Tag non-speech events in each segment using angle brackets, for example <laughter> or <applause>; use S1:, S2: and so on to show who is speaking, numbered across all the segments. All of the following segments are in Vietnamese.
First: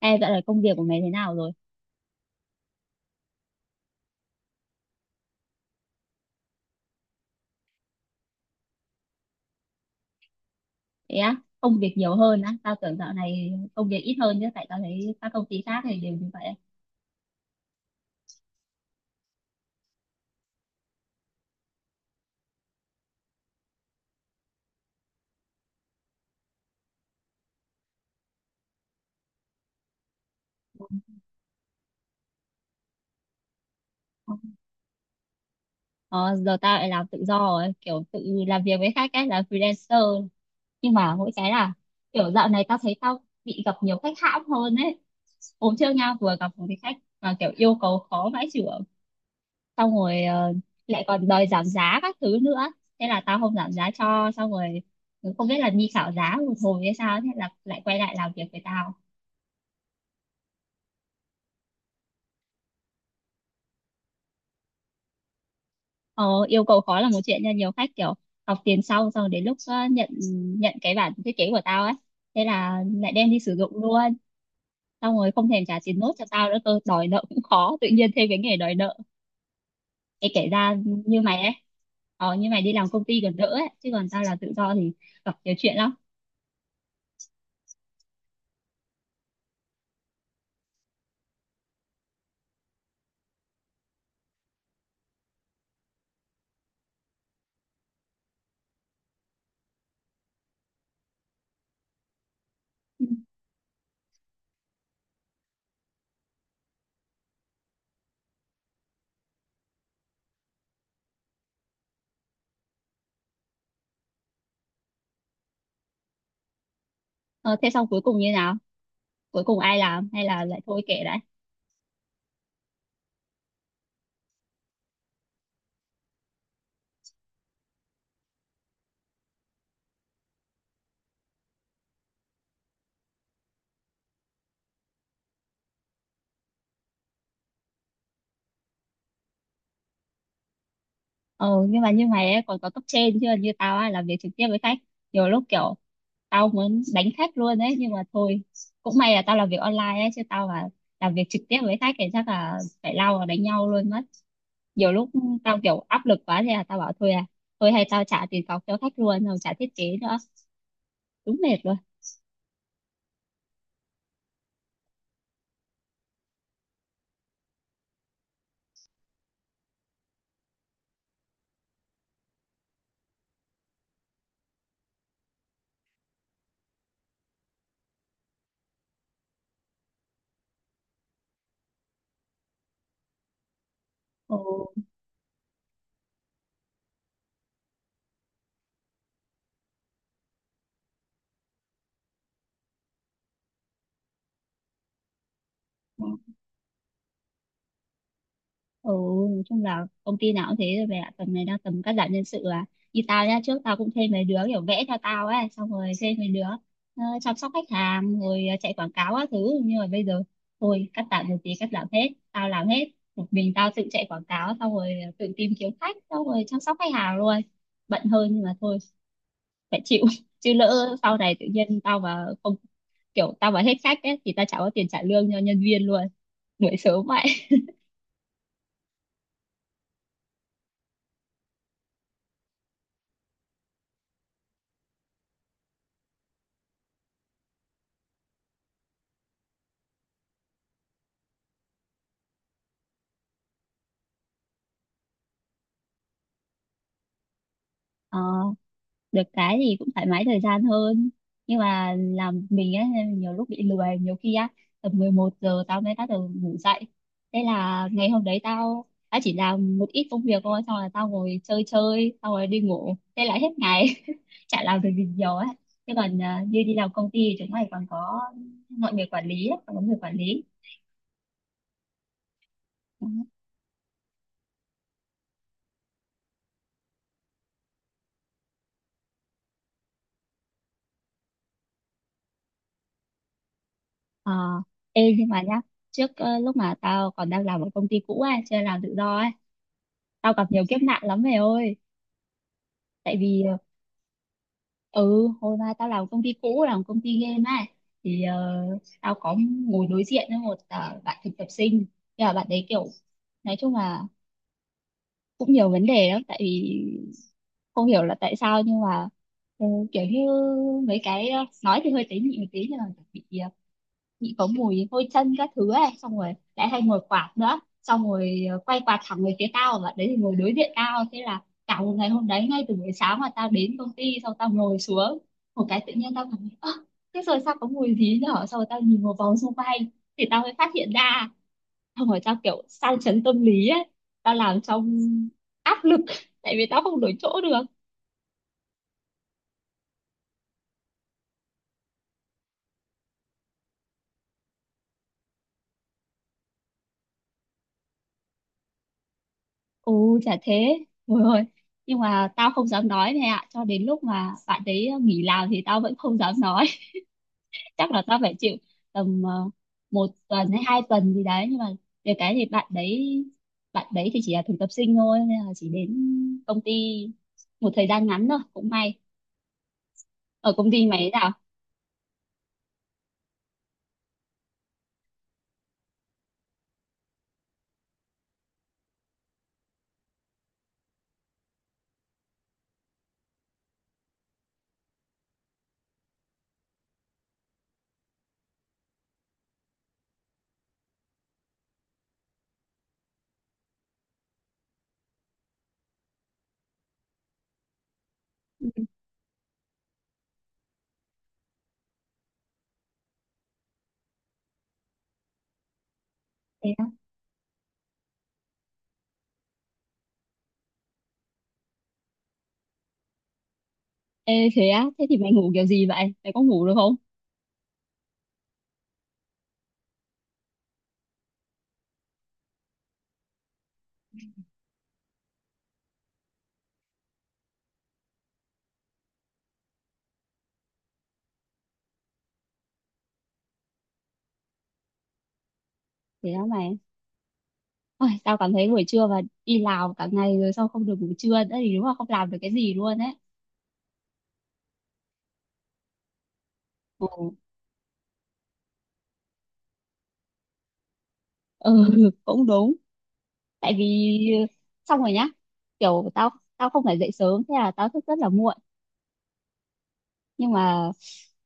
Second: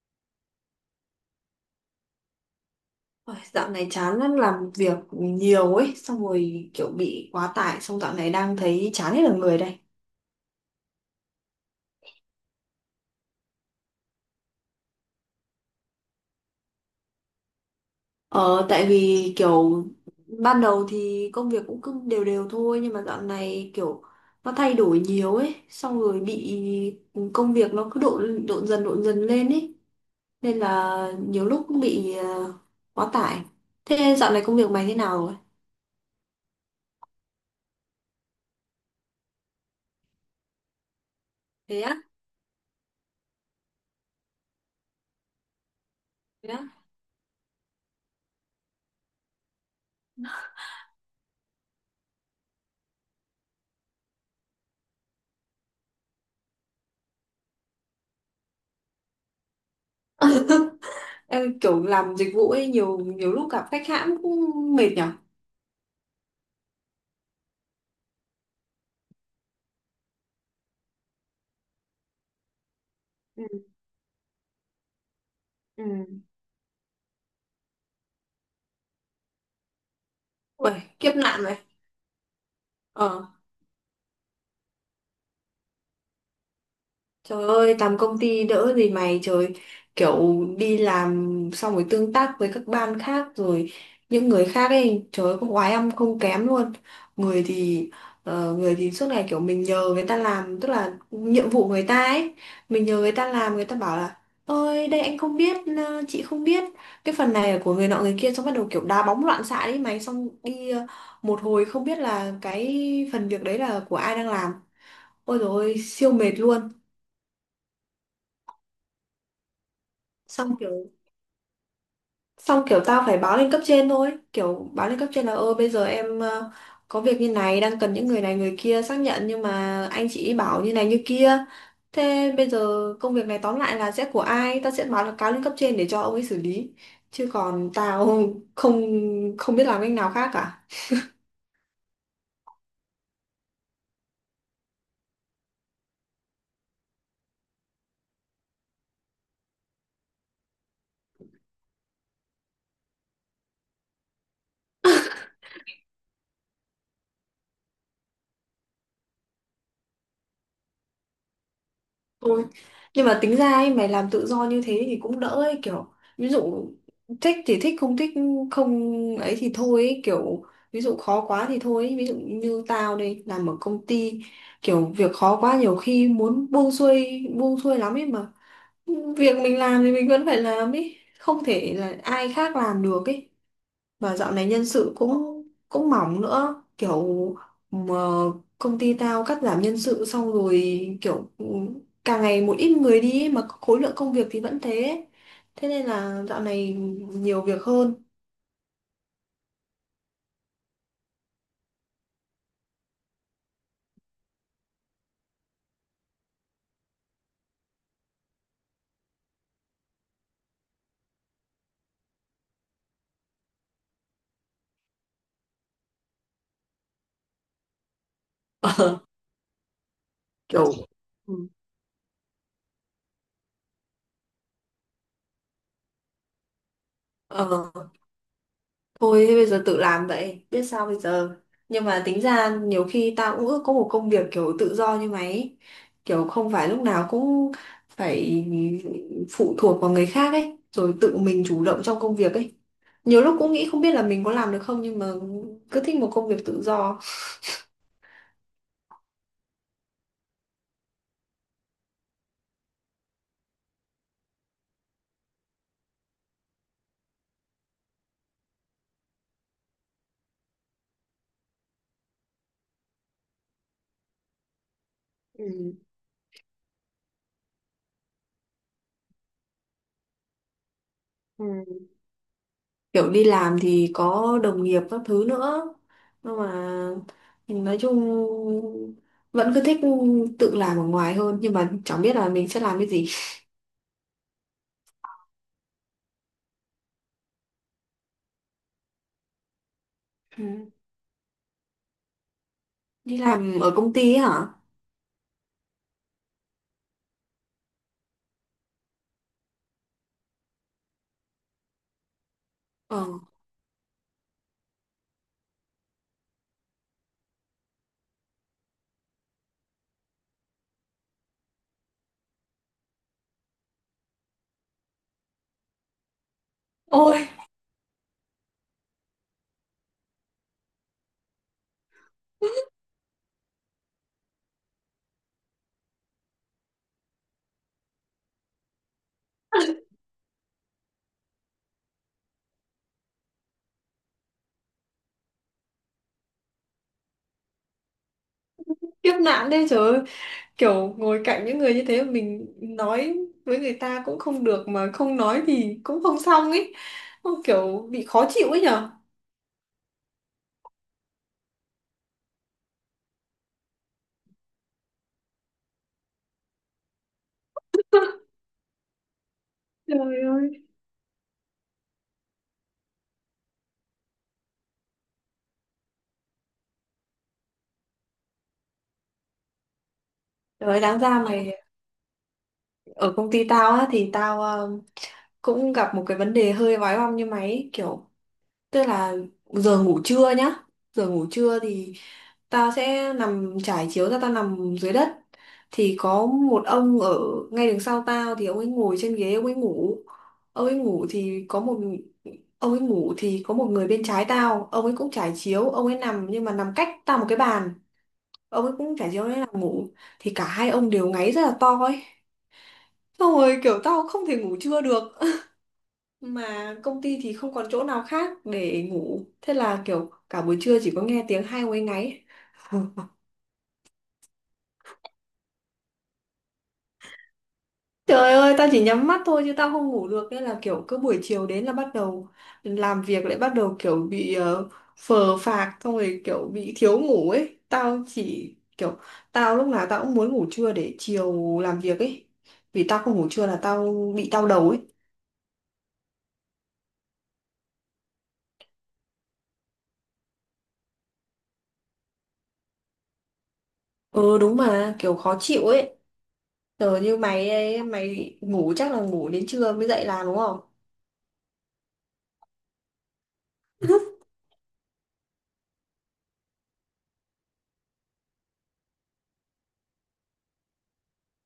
S1: Ê, dạo này công việc của mày thế nào rồi?
S2: Ôi, dạo này chán lắm làm việc nhiều ấy xong rồi kiểu bị quá tải xong dạo này đang thấy chán hết cả người đây.
S1: Thế á, công việc nhiều hơn á? Tao tưởng dạo này công việc ít hơn chứ, tại tao thấy các công ty khác thì đều như vậy.
S2: Ờ, tại vì kiểu ban đầu thì công việc cũng cứ đều đều thôi nhưng mà dạo này kiểu nó thay đổi nhiều ấy xong rồi bị công việc nó cứ độn độn dần lên ấy nên là nhiều lúc cũng bị quá tải. Thế dạo này công việc mày thế nào rồi?
S1: Ờ, giờ tao lại làm tự do rồi, kiểu tự làm việc với khách ấy, làm freelancer. Nhưng mà mỗi cái là
S2: Thế á?
S1: kiểu dạo này tao thấy tao bị gặp nhiều khách hãm hơn ấy. Hôm trước nha, vừa
S2: Thế
S1: gặp
S2: á?
S1: một cái khách mà kiểu yêu cầu khó vãi chưởng, xong rồi lại còn đòi giảm giá các thứ nữa. Thế là tao không giảm giá cho, xong rồi không biết là đi khảo giá một hồi hay sao, thế là lại quay lại làm việc với tao.
S2: Ê, kiểu làm dịch vụ ấy nhiều nhiều lúc gặp khách hãng cũng mệt nhở.
S1: Ờ, yêu cầu khó là một chuyện nha, nhiều khách kiểu học tiền sau, xong đến lúc nhận nhận cái bản thiết kế của tao ấy, thế là lại đem đi
S2: Ừ.
S1: sử dụng luôn, xong rồi không thèm trả
S2: Ừ.
S1: tiền nốt cho tao nữa cơ. Đòi nợ cũng khó, tự nhiên thêm cái nghề đòi nợ, cái kể
S2: Ui,
S1: ra
S2: kiếp
S1: như mày
S2: nạn
S1: ấy.
S2: mày.
S1: Như mày đi làm công ty
S2: Ờ,
S1: còn đỡ ấy chứ còn tao là tự do thì gặp nhiều chuyện lắm.
S2: trời ơi, làm công ty đỡ gì mày, trời. Kiểu đi làm xong rồi tương tác với các ban khác rồi những người khác ấy, trời ơi, có oái âm không kém luôn. Người thì người thì suốt ngày kiểu mình nhờ người ta làm, tức là nhiệm vụ người ta ấy, mình nhờ
S1: Ừ.
S2: người ta làm, người ta bảo là: Ôi, đây anh không biết, chị không biết. Cái phần này là của người nọ người kia. Xong bắt đầu kiểu đá bóng loạn xạ đấy mày. Xong đi một hồi không biết là cái phần việc đấy là của ai đang làm. Ôi dồi ôi, siêu mệt luôn.
S1: ờ, thế xong cuối cùng như nào, cuối cùng ai làm hay là
S2: Xong
S1: lại thôi
S2: kiểu
S1: kệ đấy?
S2: xong kiểu tao phải báo lên cấp trên thôi, kiểu báo lên cấp trên là ơ bây giờ em có việc như này đang cần những người này người kia xác nhận nhưng mà anh chị bảo như này như kia. Thế bây giờ công việc này tóm lại là sẽ của ai? Tao sẽ báo là cáo lên cấp trên để cho ông ấy xử lý. Chứ còn tao <laughs> không không biết làm cách nào khác cả.
S1: Ừ nhưng mà như mày ấy còn có cấp trên, chứ như tao á làm việc trực tiếp với khách, nhiều lúc kiểu tao muốn đánh khách luôn ấy, nhưng mà thôi, cũng may là tao làm việc online ấy, chứ tao mà làm việc trực tiếp với khách thì chắc là phải lao vào đánh nhau luôn mất. Nhiều lúc tao kiểu áp lực quá thì là tao bảo thôi à, thôi hay tao trả tiền cọc cho khách luôn, không trả thiết kế nữa, đúng mệt luôn.
S2: Thôi. Nhưng mà tính ra ấy, mày làm tự do như thế thì cũng đỡ ấy, kiểu ví dụ thích thì thích không ấy thì thôi ấy, kiểu ví dụ khó quá thì thôi ấy. Ví dụ như tao đây làm ở công ty kiểu việc khó quá nhiều khi muốn buông xuôi lắm ấy mà việc mình làm thì mình vẫn phải làm ấy không thể là ai khác làm được ấy và dạo
S1: Ừ.
S2: này nhân sự cũng cũng mỏng nữa kiểu mà công ty tao cắt giảm nhân sự xong rồi kiểu càng ngày một ít người đi ấy, mà khối lượng công việc thì vẫn thế thế nên là dạo này nhiều việc hơn.
S1: Ừ, nói chung là công ty nào cũng thế rồi về ạ. Tầm này đang tầm cắt giảm nhân sự à. Như tao nhá, trước tao cũng thuê mấy đứa kiểu vẽ theo tao ấy, xong rồi thuê mấy đứa chăm sóc khách hàng, rồi chạy quảng cáo các thứ. Nhưng mà bây giờ, thôi, cắt giảm một tí, cắt giảm hết. Tao làm hết. Một mình tao tự chạy quảng cáo, xong rồi tự tìm kiếm khách, xong rồi chăm sóc khách hàng luôn. Bận hơn nhưng mà thôi,
S2: <laughs>
S1: phải chịu.
S2: Ờ,
S1: <laughs> Chứ
S2: kiểu,
S1: lỡ sau
S2: ừ,
S1: này tự nhiên tao mà không, kiểu tao mà hết khách ấy, thì tao chả có tiền trả lương cho nhân viên luôn. Đuổi sớm vậy.
S2: ờ, thôi thế bây giờ tự làm vậy biết sao bây giờ. Nhưng mà tính ra nhiều khi tao cũng ước có một công việc kiểu tự do như mày ấy. Kiểu không phải lúc nào cũng phải phụ thuộc vào người khác ấy rồi tự mình chủ động trong công việc ấy nhiều lúc cũng nghĩ không biết là mình có làm được không nhưng mà cứ thích một công việc tự do.
S1: Ờ, được cái thì cũng thoải mái thời gian hơn, nhưng mà làm mình ấy nên nhiều lúc bị lười. Nhiều khi á, tầm 11 giờ tao mới bắt đầu ngủ dậy, thế là ngày hôm đấy tao tao chỉ làm một ít công việc thôi, xong rồi tao ngồi chơi chơi xong rồi đi ngủ, thế là hết ngày. <laughs> Chả làm được gì nhiều ấy.
S2: Ừ.
S1: Thế còn à, như đi làm công ty thì chúng mày còn có mọi người quản lý ấy, còn có người quản lý.
S2: Ừ.
S1: Đó.
S2: Kiểu đi làm thì có đồng nghiệp các thứ nữa nhưng mà nói chung vẫn cứ thích tự làm ở ngoài hơn nhưng mà chẳng biết là mình sẽ làm cái gì.
S1: Ờ, ê nhưng mà nhá, trước lúc mà tao còn đang làm ở công ty cũ ấy, chưa làm tự do ấy, tao
S2: Ừ.
S1: gặp nhiều kiếp nạn lắm mày ơi. Tại
S2: Đi
S1: vì
S2: làm ở công ty ấy hả?
S1: ừ, hồi mà tao làm công ty cũ, làm công ty game á, thì tao có ngồi đối diện với một bạn thực tập sinh, nhưng mà bạn đấy kiểu
S2: Ờ.
S1: nói chung là cũng nhiều vấn đề lắm. Tại vì không hiểu là tại sao nhưng mà ừ, kiểu như mấy cái nói thì hơi tế nhị một tí, nhưng mà bị bị có mùi hôi chân các thứ ấy, xong rồi lại hay ngồi
S2: Ôi
S1: quạt nữa, xong rồi quay quạt thẳng về phía tao, và đấy thì ngồi đối diện tao, thế là cả một ngày hôm đấy ngay từ buổi sáng mà tao đến công ty xong tao ngồi xuống một cái, tự nhiên tao cảm thấy ơ, thế rồi sao có mùi gì nhở, xong rồi tao nhìn một vòng xung quanh, thì tao mới phát hiện ra, xong rồi tao kiểu sang chấn tâm lý ấy, tao làm trong áp lực. <laughs> Tại vì tao không đổi chỗ được.
S2: kiếp nạn đấy trời ơi. Kiểu ngồi cạnh những người như thế mà mình nói với người ta cũng không được mà không nói thì cũng không xong ấy. Không, kiểu bị khó chịu ấy nhở.
S1: Ồ, chả thế. Ôi ơi. Nhưng mà tao không dám nói này ạ. Cho đến lúc mà bạn đấy nghỉ làm thì tao vẫn không dám nói. <laughs> Chắc là tao phải chịu tầm một
S2: Trời
S1: tuần hay
S2: ơi.
S1: 2 tuần gì đấy. Nhưng mà về cái thì bạn đấy thì chỉ là thực tập sinh thôi. Nên là chỉ đến công ty một thời gian ngắn thôi. Cũng may. Ở công
S2: Rồi
S1: ty mày
S2: đáng
S1: thế
S2: ra
S1: nào?
S2: mày ở công ty tao á thì tao cũng gặp một cái vấn đề hơi vói bong như mày ấy, kiểu tức là giờ ngủ trưa nhá giờ ngủ trưa thì tao sẽ nằm trải chiếu ra tao nằm dưới đất thì có một ông ở ngay đằng sau tao thì ông ấy ngồi trên ghế ông ấy ngủ thì có một ông ấy ngủ thì có một người bên trái tao ông ấy cũng trải chiếu ông ấy nằm nhưng mà nằm cách tao một cái bàn ông
S1: Ừ.
S2: ấy cũng trải chiếu ông ấy nằm ngủ thì cả hai ông đều ngáy rất là to ấy. Xong rồi kiểu tao không thể ngủ trưa được. <laughs>
S1: Thế
S2: Mà
S1: á?
S2: công ty thì không còn chỗ nào khác để ngủ. Thế là kiểu cả buổi trưa chỉ có nghe tiếng hai quấy ngáy. <laughs>
S1: Ê, thế á? Thế thì mày ngủ kiểu gì vậy? Mày có ngủ được không?
S2: Trời ơi, tao chỉ nhắm mắt thôi chứ tao không ngủ được. Nên là kiểu cứ buổi chiều đến là bắt đầu làm việc lại bắt đầu kiểu bị phờ phạc. Xong rồi kiểu bị thiếu ngủ ấy. Tao chỉ kiểu tao lúc nào tao cũng muốn ngủ trưa để chiều làm việc ấy. Vì tao không ngủ trưa là tao bị đau đầu ấy.
S1: Thế á mày. Ôi, tao cảm thấy buổi trưa và đi làm cả ngày rồi sao không được ngủ trưa nữa thì đúng là không làm được cái gì luôn ấy.
S2: Ừ đúng mà kiểu khó chịu ấy. Giờ như
S1: Ừ,
S2: mày ấy, mày ngủ chắc là ngủ đến trưa mới dậy làm đúng không?
S1: ừ, <laughs> cũng đúng. Tại vì ờ, xong rồi nhá, kiểu tao tao không phải dậy sớm, thế là tao thức rất là muộn, nhưng mà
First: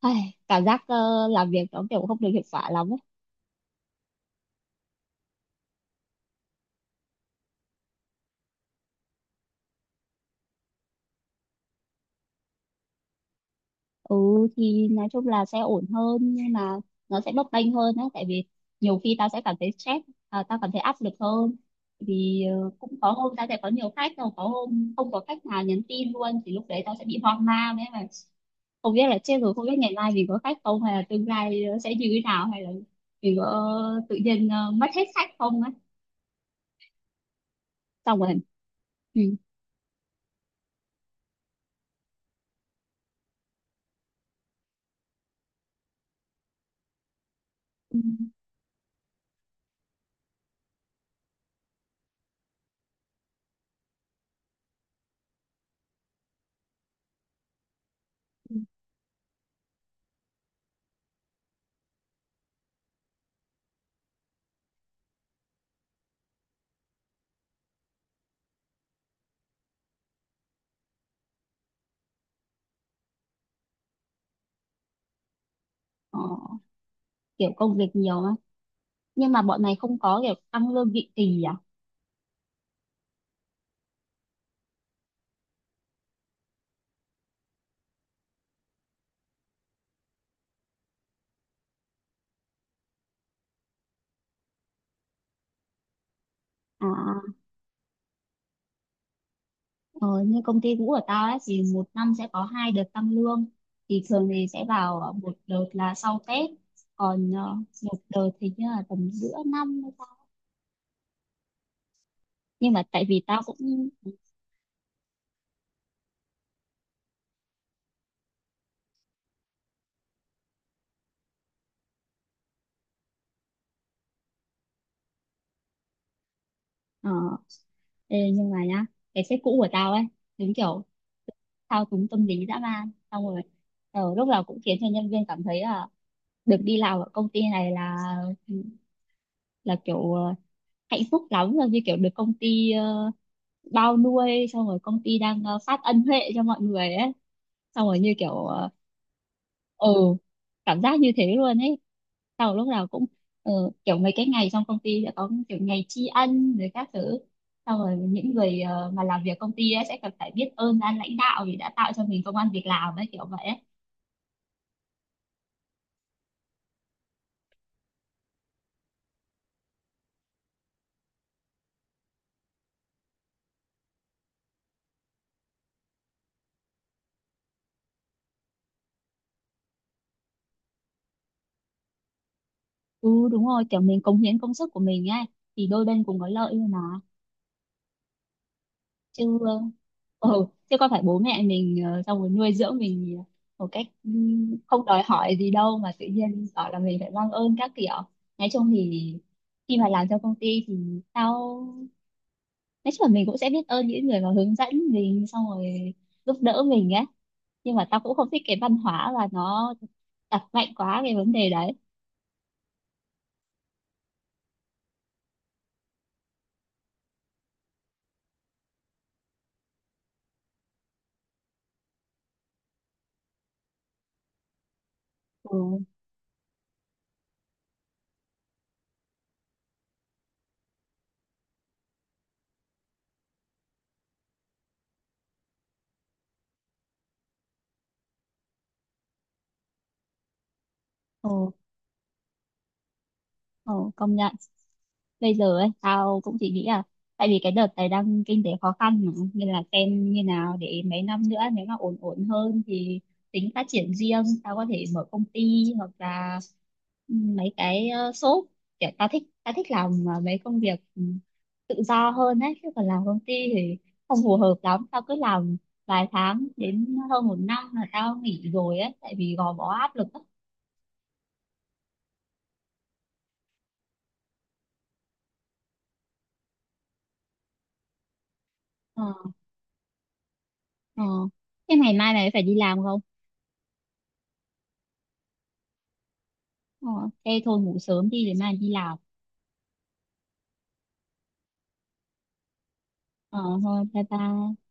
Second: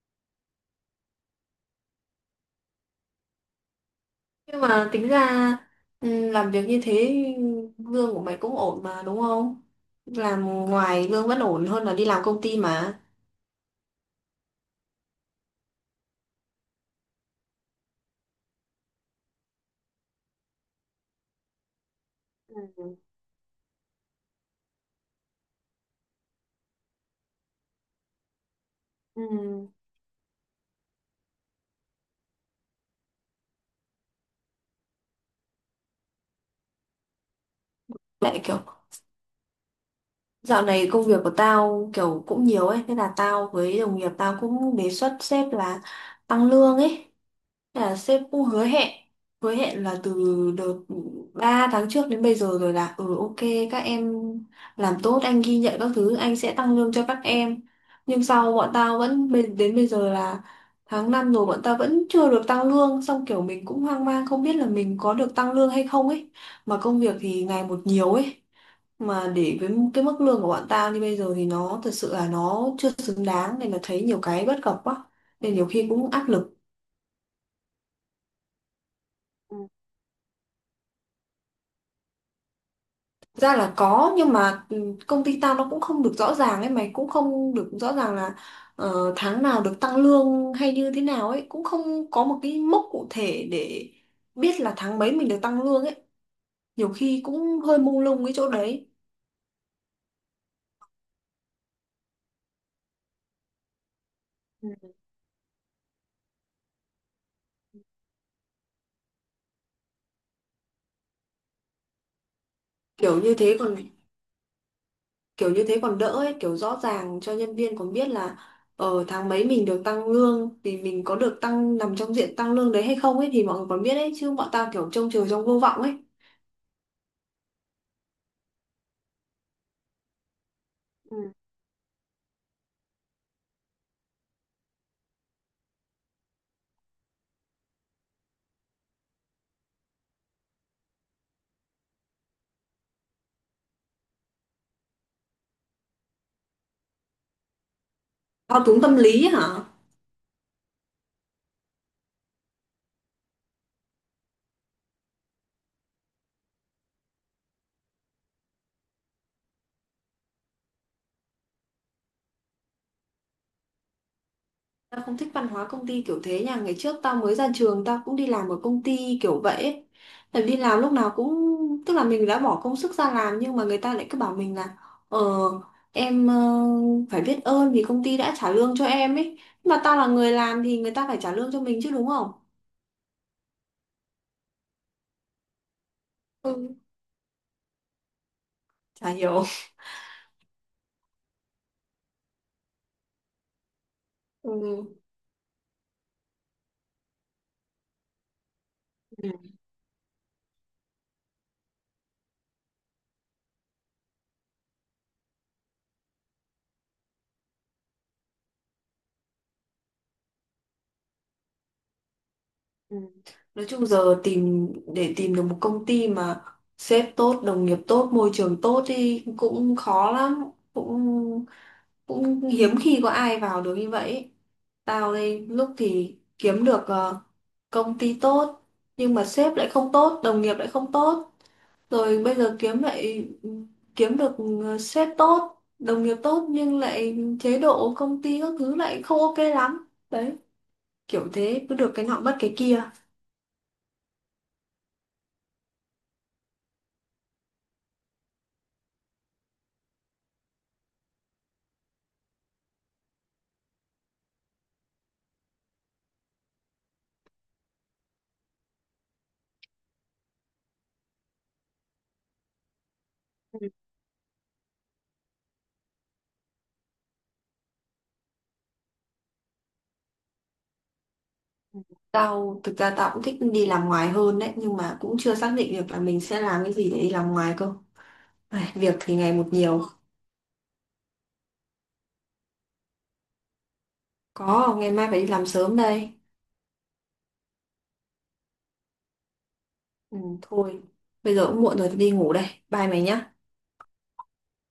S1: ai, cảm giác làm việc nó kiểu không được hiệu quả lắm ấy.
S2: Nhưng mà tính ra làm việc như thế lương của mày cũng ổn mà đúng không? Làm ngoài lương vẫn ổn hơn là đi làm công ty mà.
S1: Ừ, thì nói chung là sẽ ổn hơn nhưng mà nó sẽ bấp bênh hơn á. Tại vì nhiều khi tao sẽ cảm thấy stress, à, tao cảm thấy áp lực hơn. Vì
S2: Ừ.
S1: cũng có hôm tao sẽ có nhiều khách, rồi có hôm không có khách nào nhắn tin luôn, thì lúc đấy tao sẽ bị hoang mang ấy mà, không biết là chết rồi, không
S2: Ừ.
S1: biết ngày mai mình có khách không, hay là tương lai nó sẽ như thế nào, hay là mình có tự nhiên mất hết khách không á, xong rồi.
S2: Lại kiểu
S1: Ừ.
S2: dạo này công việc của tao kiểu cũng nhiều ấy, thế là tao với đồng nghiệp tao cũng đề xuất sếp là tăng lương ấy. Là
S1: Ừ,
S2: sếp cũng hứa hẹn là từ đợt 3 tháng trước đến bây giờ rồi là ừ ok các em làm tốt anh ghi nhận các thứ anh sẽ tăng lương cho các em nhưng sau
S1: ừ.
S2: bọn tao vẫn đến bây giờ là tháng 5 rồi bọn tao vẫn chưa được tăng lương xong kiểu mình cũng hoang mang không biết là mình có được tăng lương hay không ấy mà công việc thì ngày một nhiều ấy mà để với cái mức lương của bọn tao như bây giờ thì nó thật sự là nó chưa xứng đáng nên là thấy nhiều cái bất cập quá nên nhiều khi cũng
S1: Ờ,
S2: áp lực.
S1: kiểu công việc nhiều á, nhưng mà bọn này không có kiểu tăng lương định kỳ à?
S2: Ra là có nhưng mà công ty tao nó cũng không được rõ ràng ấy mày cũng không được rõ ràng là tháng nào được tăng lương hay như thế nào ấy cũng không có một cái mốc cụ thể để biết là tháng mấy mình được tăng lương ấy nhiều khi
S1: À,
S2: cũng hơi mông lung cái chỗ đấy.
S1: ờ, như công ty cũ của tao ấy thì một năm sẽ có hai đợt tăng lương. Thì thường thì sẽ
S2: Ừ.
S1: vào một đợt là sau Tết, còn một đợt thì như là tầm giữa năm hay sao. Nhưng mà tại
S2: kiểu
S1: vì
S2: như
S1: tao
S2: thế còn
S1: cũng
S2: kiểu như thế còn đỡ ấy kiểu rõ ràng cho nhân viên còn biết là ở tháng mấy mình được tăng lương thì mình có được tăng nằm trong diện tăng lương đấy hay không ấy thì mọi người còn biết ấy chứ bọn tao kiểu trông chờ trong vô vọng ấy.
S1: ờ, ê, nhưng mà nhá, cái sếp cũ của tao ấy đúng kiểu
S2: Ừ.
S1: thao túng tâm lý dã man, xong rồi lúc nào cũng khiến cho nhân viên cảm thấy là được đi làm ở công ty này là kiểu hạnh phúc lắm rồi, như kiểu được công ty bao nuôi, xong rồi công ty đang phát ân huệ cho mọi người ấy, xong rồi như kiểu
S2: Thao túng tâm lý ấy hả?
S1: ừ cảm giác như thế luôn ấy. Sau lúc nào cũng ờ, kiểu mấy cái ngày trong công ty sẽ có kiểu ngày tri ân rồi các thứ, xong rồi những người mà làm việc công ty ấy sẽ cần phải biết ơn ban lãnh đạo vì đã tạo cho mình công ăn việc làm ấy, kiểu vậy ấy.
S2: Tao không thích văn hóa công ty kiểu thế nha. Ngày trước tao mới ra trường. Tao cũng đi làm ở công ty kiểu vậy ấy. Tại vì đi làm lúc nào cũng tức là mình đã bỏ công sức ra làm. Nhưng mà người ta lại cứ bảo mình là: Ờ, em phải biết ơn vì công ty đã trả lương cho em ấy. Nhưng mà tao là người làm thì người ta phải trả lương cho mình chứ đúng không?
S1: Ừ, đúng rồi, kiểu mình cống hiến công sức của mình ấy thì đôi bên cùng có lợi thôi
S2: Ừ.
S1: mà.
S2: Chả
S1: Chứ
S2: hiểu.
S1: ừ, chứ có phải bố mẹ mình xong rồi nuôi dưỡng mình một cách
S2: Ừ.
S1: không đòi hỏi gì đâu mà tự nhiên bảo là mình phải mang ơn các kiểu. Nói chung thì
S2: Ừ.
S1: khi mà làm cho công ty thì tao, nói chung là mình cũng sẽ biết ơn những người mà hướng dẫn mình, xong rồi giúp đỡ mình ấy, nhưng mà tao cũng không thích cái văn hóa và nó đặt mạnh quá cái vấn đề đấy.
S2: Ừ. Nói chung giờ tìm để tìm được một công ty mà sếp tốt, đồng nghiệp tốt, môi trường tốt thì cũng khó lắm, cũng cũng hiếm khi có ai vào được như vậy ấy. Tao đây
S1: Ừ.
S2: lúc thì kiếm được công ty tốt nhưng mà sếp lại không tốt đồng nghiệp lại không tốt rồi bây giờ kiếm được sếp tốt đồng nghiệp tốt nhưng lại chế độ công ty các thứ lại không ok lắm đấy kiểu
S1: Ừ.
S2: thế cứ được cái nọ mất cái kia.
S1: Ờ, công nhận, bây giờ ấy tao cũng chỉ nghĩ là tại vì cái đợt này đang kinh tế khó khăn mà, nên là xem như nào để mấy năm nữa nếu mà ổn ổn hơn thì tính phát triển riêng. Tao có thể mở công ty hoặc là ừ, mấy cái shop. Kiểu tao thích, tao thích làm mấy công việc tự do hơn ấy, chứ còn làm công ty
S2: Ừ.
S1: thì không phù hợp lắm. Tao cứ làm vài tháng đến hơn một năm là tao nghỉ rồi ấy, tại vì gò bó áp lực á.
S2: Ừ. Tao thực ra tao cũng thích đi làm ngoài hơn đấy nhưng mà cũng chưa xác định được là mình sẽ làm cái gì để đi làm ngoài cơ. Ai, việc
S1: Ờ.
S2: thì ngày một nhiều.
S1: Ờ, thế ngày mai mày phải đi làm không?
S2: Có, ngày mai phải đi làm sớm đây.
S1: Ờ, thế thôi ngủ sớm đi để mai đi làm.
S2: Ừ, thôi, bây giờ cũng muộn rồi, tôi đi ngủ đây. Bye mày nhá.
S1: Ờ, thôi bye bye.